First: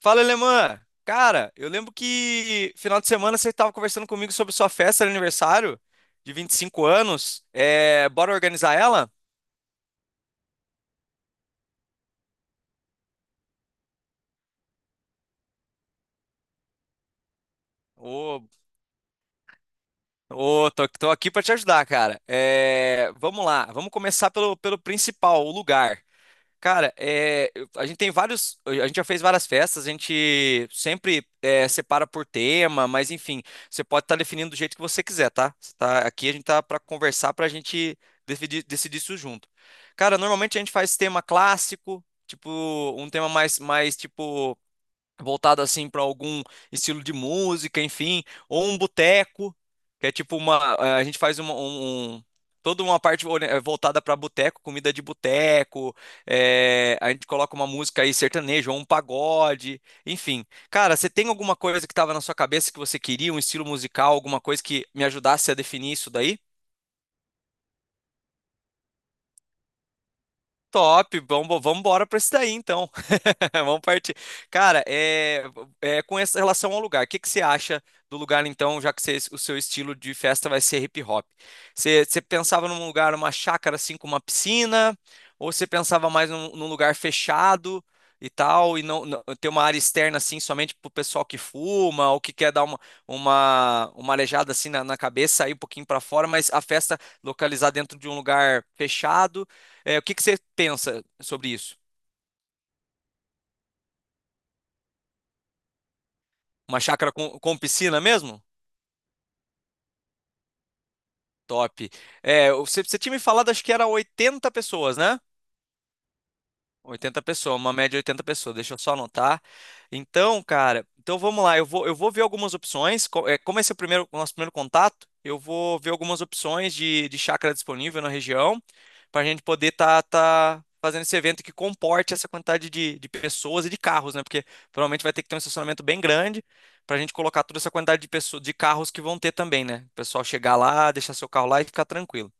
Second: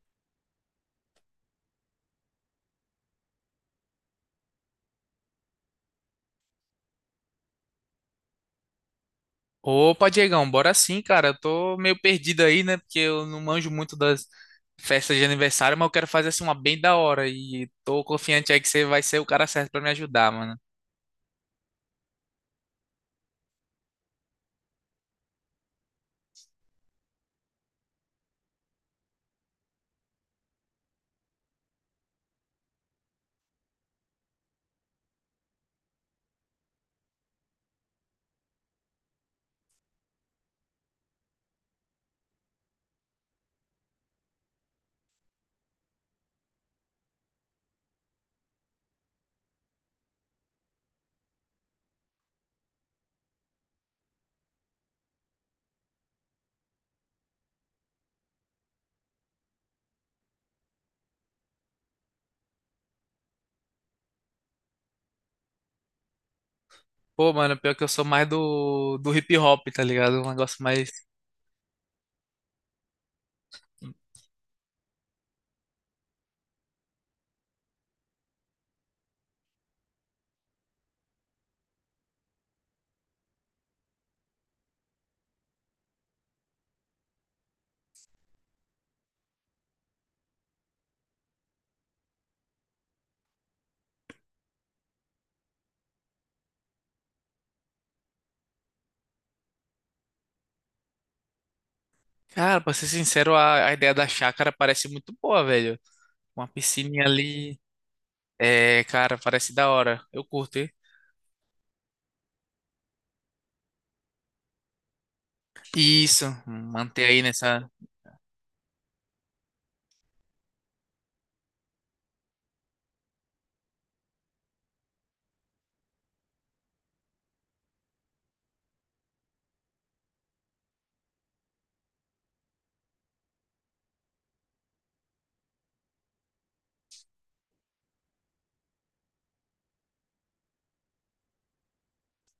Fala, Alemã! Cara, eu lembro que final de semana você estava conversando comigo sobre sua festa de aniversário de 25 anos. Bora organizar ela? Opa, Diegão, bora sim, cara. Eu tô meio perdido aí, né? Porque eu não manjo muito das festas de aniversário, mas eu quero fazer assim uma bem da hora. E tô Ô, confiante aí que você vai ser o cara certo pra me ajudar, mano. tô aqui para te ajudar, cara. Vamos lá, vamos começar pelo principal, o lugar. Cara, a gente tem vários. A gente já fez várias festas, a gente sempre separa por tema, mas enfim, você pode estar definindo do jeito que você quiser, tá? Aqui a gente tá para conversar, pra gente decidir isso junto. Cara, normalmente a gente faz tema clássico, tipo, um tema mais tipo voltado assim para algum estilo de música, enfim, ou um boteco, que é tipo a gente faz toda uma parte voltada para boteco, comida de boteco, a gente coloca uma música aí sertaneja ou um pagode, enfim. Cara, você tem alguma coisa que estava na sua cabeça que você queria, um estilo musical, alguma coisa que me ajudasse a definir isso daí? Pô, mano, pior que eu sou mais do hip hop, tá ligado? Um negócio mais. Top, vamos embora para isso daí então. Vamos partir. Cara, com essa relação ao lugar, o que que você acha do lugar então, já que o seu estilo de festa vai ser hip hop? Você pensava num lugar, uma chácara assim com uma piscina, ou você pensava mais num lugar fechado e tal, e não ter uma área externa assim somente pro pessoal que fuma ou que quer dar uma aleijada assim na cabeça, sair um pouquinho para fora, mas a festa localizar dentro de um lugar fechado? É, o que que você pensa sobre isso? Cara, pra ser sincero, a ideia da chácara parece muito boa, velho. Uma Uma piscininha chácara com ali. piscina mesmo? É, cara, parece da hora. Eu curto, hein? Top. É, você tinha me falado, acho que era 80 pessoas, né? Isso, manter aí 80 pessoas, nessa. uma média de 80 pessoas, deixa eu só anotar. Então, cara, então vamos lá, eu vou ver algumas opções. Como esse é o nosso primeiro contato, eu vou ver algumas opções de chácara disponível na região, para a gente poder tá fazendo esse evento que comporte essa quantidade de pessoas e de carros, né? Porque provavelmente vai ter que ter um estacionamento bem grande para a gente colocar toda essa quantidade de pessoas, de carros que vão ter também, né? O pessoal chegar lá, deixar seu carro lá e ficar tranquilo.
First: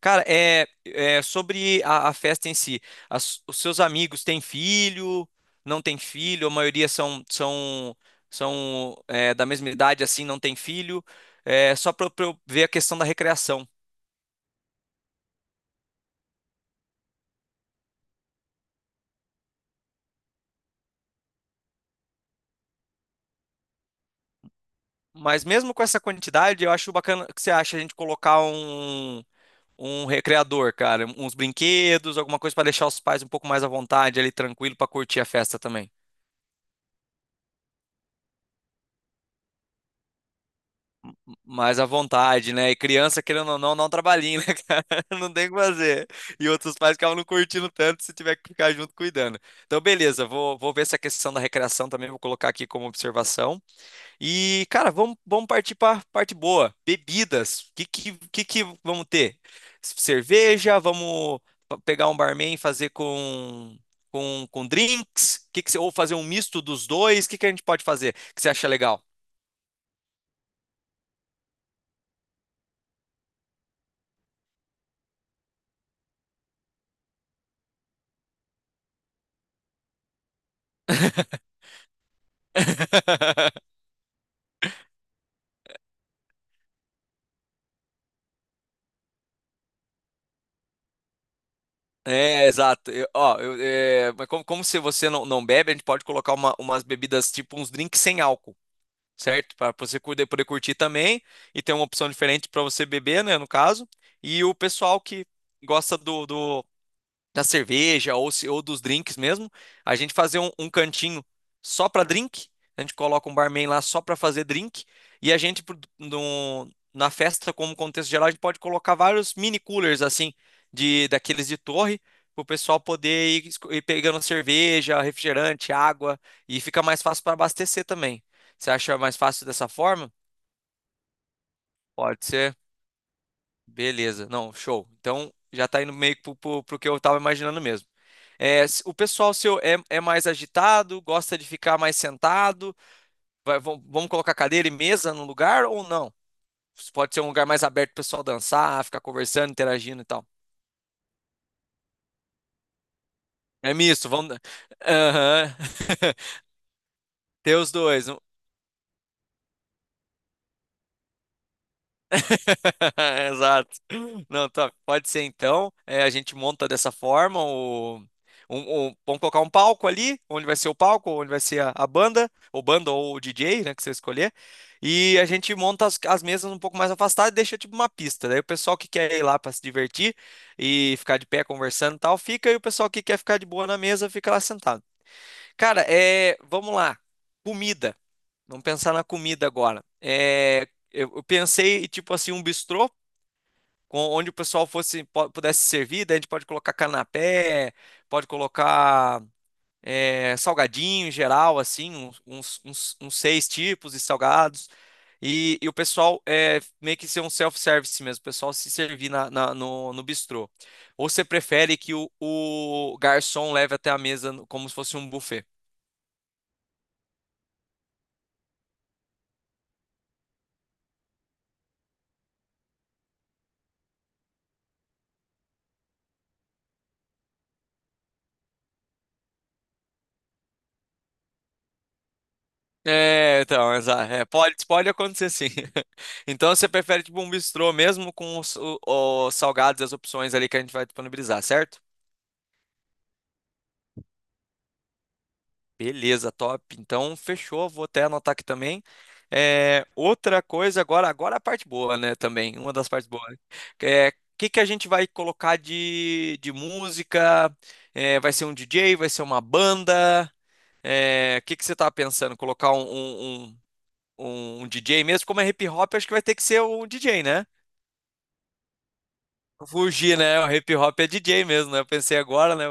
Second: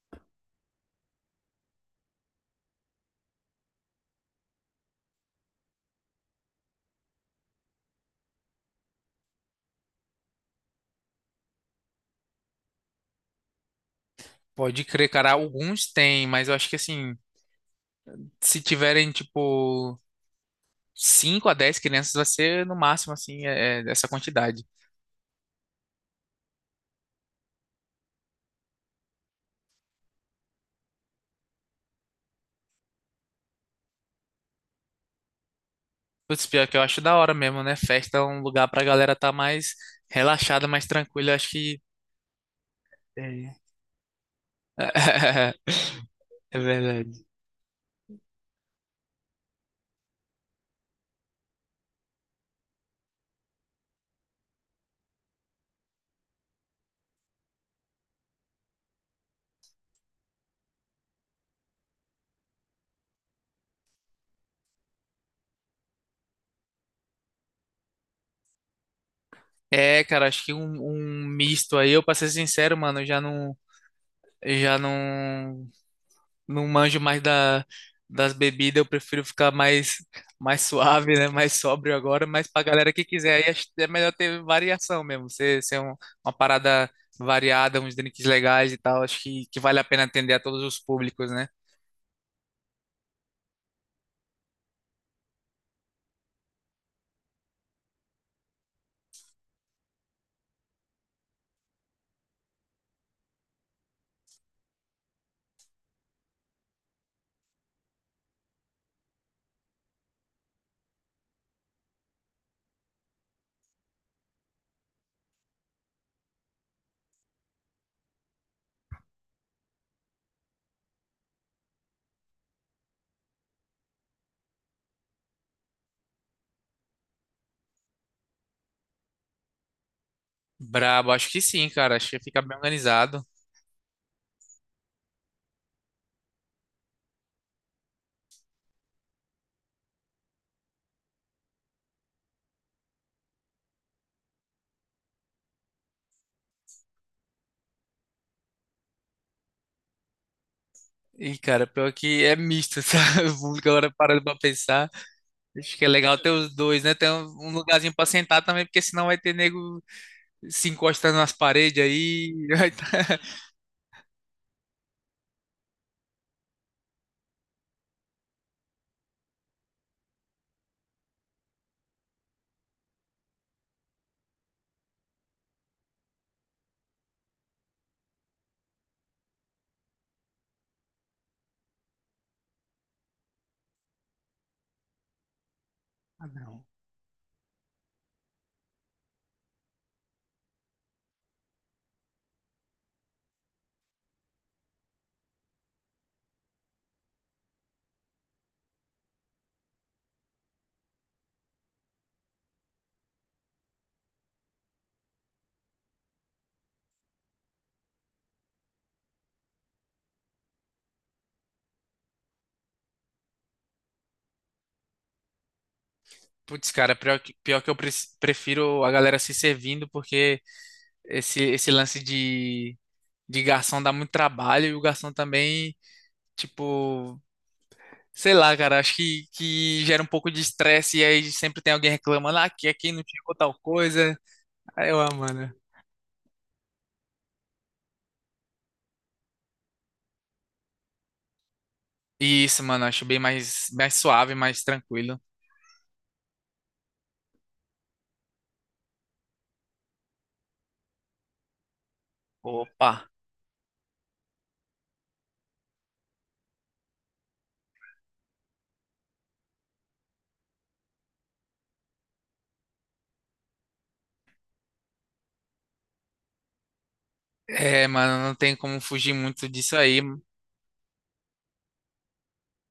Cara, é sobre a festa em si. Os seus amigos têm filho? Não têm filho? A maioria são da mesma idade, assim, não tem filho. É só para eu ver a questão da recreação. Pode crer, cara. Alguns tem, mas eu acho que assim, se tiverem, tipo, 5 a 10 crianças vai ser no máximo, assim, é, é essa quantidade. Mas mesmo com essa quantidade, eu acho bacana. O que você acha a gente colocar um recreador, cara, uns brinquedos, alguma coisa para deixar os pais um pouco mais à vontade, ali tranquilo para curtir a festa também. Putz, pior que eu acho da hora mesmo, né? Festa é um lugar pra galera tá mais relaxada, mais tranquila. Eu acho Mais que. à vontade, né? E criança, querendo É. ou não, dá um trabalhinho, né, cara? Não tem o que fazer. E É outros pais ficavam não verdade. curtindo tanto se tiver que ficar junto cuidando. Então, beleza, vou ver essa questão da recreação também, vou colocar aqui como observação. E, cara, vamos partir para parte boa. Bebidas. O que vamos ter? Cerveja, vamos pegar um barman e fazer com drinks? Ou fazer um misto dos dois? O que a gente pode fazer que você acha legal? É, cara, acho que um misto aí, eu pra ser sincero, mano, eu já não. Eu já não não manjo mais das bebidas, eu prefiro ficar mais, mais suave, né? Mais sóbrio agora, mas pra galera que quiser, aí acho que é melhor ter variação mesmo, ser, ser um- uma parada variada, uns drinks legais e tal, acho que vale a pena atender a todos os públicos, né? É, exato. Mas como se você não bebe, a gente pode colocar umas bebidas, tipo uns drinks sem álcool, certo? Para você poder curtir também e ter uma opção diferente para você beber, né, no caso. E o pessoal que gosta do da cerveja ou, se- ou dos drinks mesmo, a gente fazer um cantinho só para drink. A gente coloca um barman lá só para fazer drink. E a gente, na festa, como contexto geral, a gente pode colocar vários mini coolers, assim, daqueles de torre, para o pessoal ir pegando cerveja, refrigerante, água. E fica mais fácil para abastecer também. Você acha mais fácil dessa forma? Brabo, acho que sim, cara, acho que Pode fica ser. bem organizado. Beleza, não, show. Então já tá indo meio que pro que eu tava imaginando mesmo. O pessoal seu é mais agitado, gosta de ficar mais sentado? Vamos colocar cadeira e mesa no lugar ou não? Pode ser um lugar mais aberto pro pessoal dançar, ficar conversando, interagindo e tal. E, cara, pior que é misto, sabe? O público É agora misto, parando pra vamos. pensar. Aham. Acho que é legal ter os dois, né? Ter um Ter os lugarzinho pra dois. sentar também, porque senão vai ter nego se encostando nas paredes aí. Vai tá- Exato. Não, tá. Pode ser então. É, a gente monta dessa forma. Vamos colocar um palco ali, onde vai ser o palco, onde vai ser a banda, ou banda ou o DJ, né, que você escolher. E a gente monta as mesas um pouco mais afastadas e deixa tipo uma pista. Daí o pessoal que quer ir lá para se divertir e ficar de pé conversando e tal, fica. E o pessoal que quer ficar de boa na mesa fica lá sentado. Cara, Ah, é, não. vamos lá. Comida. Vamos pensar na comida agora. Eu pensei, tipo assim, um bistrô onde o pessoal pudesse servir, daí a gente pode colocar canapé, pode colocar salgadinho em geral, assim, uns seis tipos de salgados. E o pessoal meio que ser um self-service mesmo, o pessoal se servir no bistrô. Ou você prefere que o garçom leve até a mesa como se fosse um buffet? Putz, cara, pior que eu pre- prefiro a galera se servindo, porque esse lance de garçom dá muito trabalho e o garçom também, tipo, sei lá, cara, acho que gera um pouco de estresse e aí sempre tem alguém reclamando, ah, aqui não chegou É, tal então, exato. coisa. É, pode Aí eu, ah, acontecer sim. mano. Então você prefere tipo um bistrô mesmo com os salgados e as opções ali que a gente vai disponibilizar, certo? E isso, mano, acho bem mais, mais suave, mais tranquilo. Beleza, top. Então fechou, vou até anotar aqui também. É, outra coisa agora, agora a parte boa, né, também, uma das Opa. partes boas. É, o que que a gente vai colocar de música? É, vai ser um DJ, vai ser uma banda? É, o que que você tá pensando? Colocar um DJ mesmo, como é hip hop, acho que vai ter que ser um DJ, né? É, mano, não tem como fugir muito disso aí. Fugir, né? O hip hop é DJ mesmo, né? Eu pensei agora, né?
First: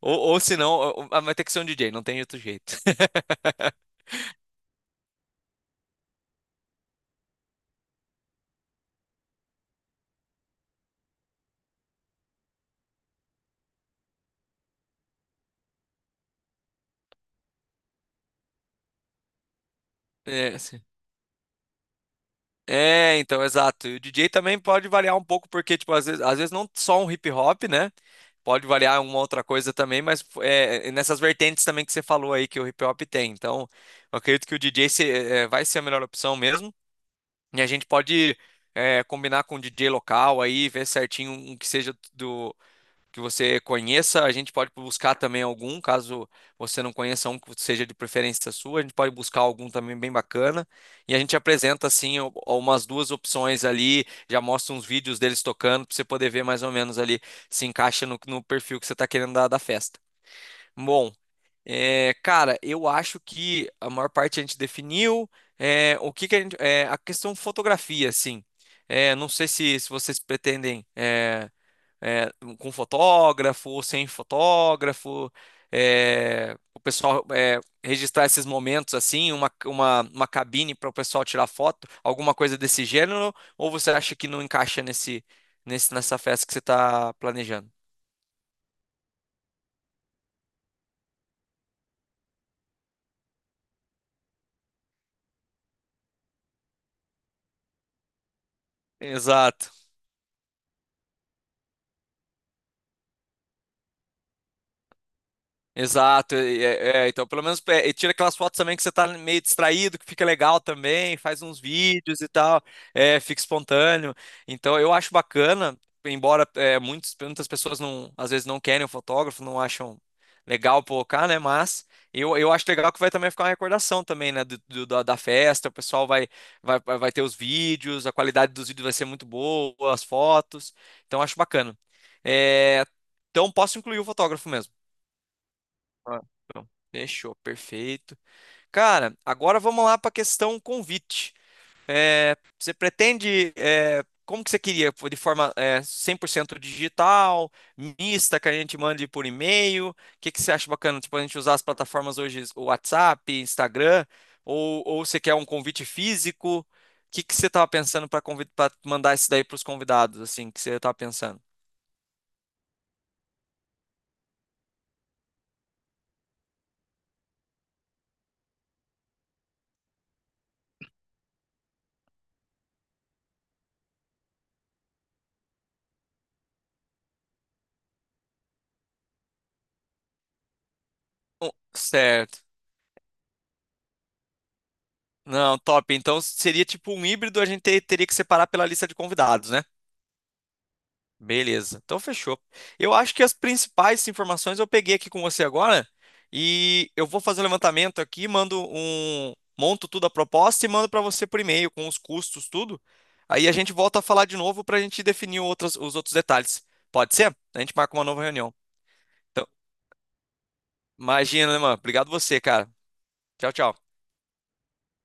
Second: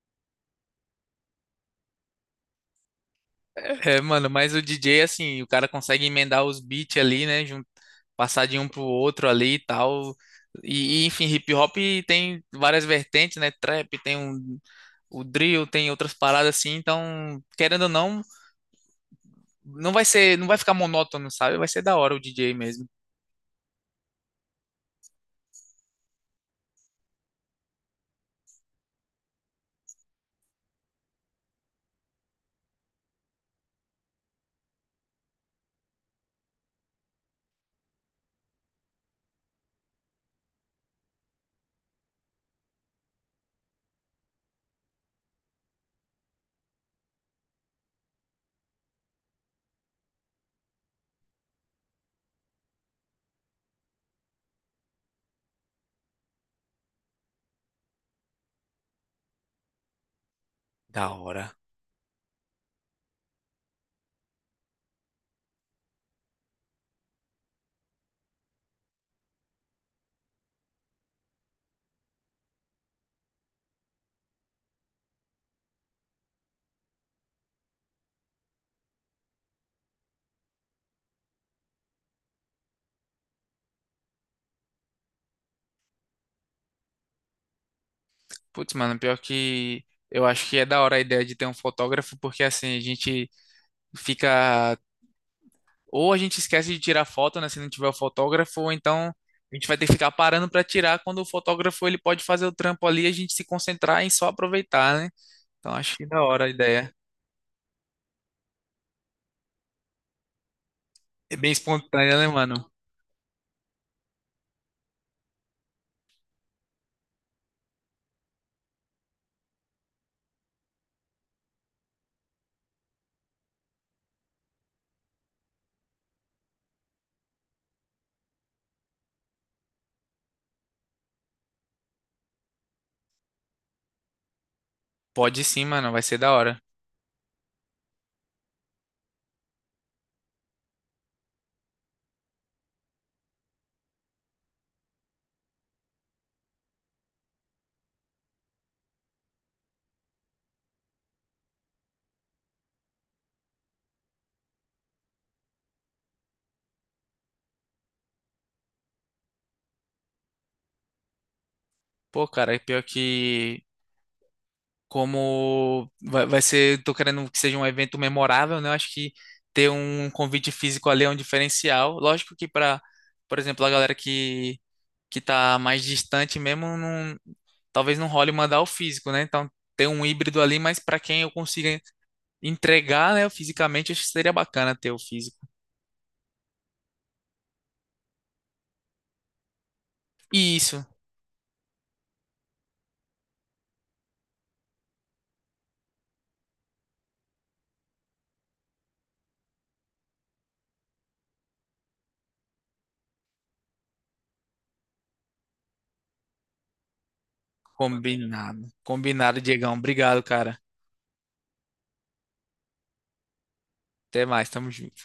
Ou se não, ou- ah, Vai ter que ser um DJ, não tem outro jeito. É, mano, mas o DJ, assim, o cara consegue emendar os beats ali, né? Passar de um pro outro ali e tal. Enfim, hip hop tem várias vertentes, né? Trap, tem um, o drill, tem outras paradas assim, então, querendo ou não, não É, vai ficar assim. monótono, sabe? Vai ser da hora o DJ mesmo. É, então, exato. E o DJ também pode variar um pouco, porque, tipo, às vezes não só um hip hop, né? Pode variar uma outra coisa também, mas nessas vertentes também que você falou aí que o hip hop tem. Então, eu acredito que o DJ vai ser a melhor opção mesmo. E a gente pode combinar com o DJ local aí, ver certinho um que seja do que você conheça. A gente pode buscar também algum, caso você não conheça um que seja de preferência sua, a gente pode buscar algum também bem bacana. E a gente apresenta assim umas duas opções ali, já mostra uns vídeos deles tocando para você poder ver mais ou menos ali se encaixa no perfil que você está querendo dar da festa. Bom, Da hora. é, cara, eu acho que a maior parte a gente definiu é, o que que a gente, é, a questão fotografia, assim. É, não sei se vocês pretendem é, com fotógrafo ou sem fotógrafo, é, o pessoal é, registrar esses momentos assim, uma cabine para o pessoal tirar foto, alguma coisa desse gênero, ou você acha que não encaixa nessa festa que você está planejando? Putz, mano, pior que eu acho que é da hora a ideia de ter um fotógrafo, porque assim, a gente fica, ou a gente esquece de tirar foto, né, se não tiver o fotógrafo, ou então a gente Exato. vai ter que ficar parando pra tirar quando o fotógrafo ele pode fazer o trampo ali e a gente se concentrar em só aproveitar, né? Então acho que da Exato, hora a ideia. Então pelo menos é, e tira aquelas fotos também que você tá meio distraído, que fica legal também, É faz bem uns espontânea, vídeos né, e tal, mano? é, fica espontâneo. Então eu acho bacana, embora é, muitas pessoas não, às vezes não querem o fotógrafo, não acham legal colocar, né? Mas eu acho legal que vai também ficar uma recordação também, né? Da festa, o pessoal vai ter os vídeos, a qualidade dos vídeos vai ser muito boa, as fotos, então eu acho bacana. É, então posso incluir o fotógrafo mesmo. Pode sim, mano, vai ser Ah, da hora. então, fechou, perfeito. Cara, agora vamos lá para a questão convite. É, você pretende, é, como que você queria? De forma, é, 100% digital, mista, que a gente mande por e-mail? O que que você acha bacana? Tipo, a gente usar as plataformas hoje, o WhatsApp, Instagram, ou você quer um convite físico? O que que você estava pensando para mandar isso daí para os convidados, assim, que você estava pensando? Pô, cara, é pior que como vai, vai ser, tô querendo que seja um evento memorável, né? Eu acho que ter um convite físico ali é um diferencial. Lógico que para, por exemplo, a galera que tá mais distante mesmo, não, talvez não role mandar o físico, né? Então ter um híbrido ali, mas para quem eu consiga Certo. entregar, né, fisicamente, acho que seria bacana ter o físico. Não, top. Então seria tipo um híbrido, a gente teria que separar pela lista de convidados, né? E isso. Beleza. Então fechou. Eu acho que as principais informações eu peguei aqui com você agora e eu vou fazer um levantamento aqui, monto tudo a proposta e mando para você por e-mail com os custos, tudo. Aí a gente volta a falar de novo para a gente definir os outros detalhes. Pode ser? A gente marca uma nova reunião. Combinado. Combinado, Então, Diegão. Obrigado, cara. imagina, né, mano? Obrigado você, cara. Tchau, tchau. Até mais, tamo junto.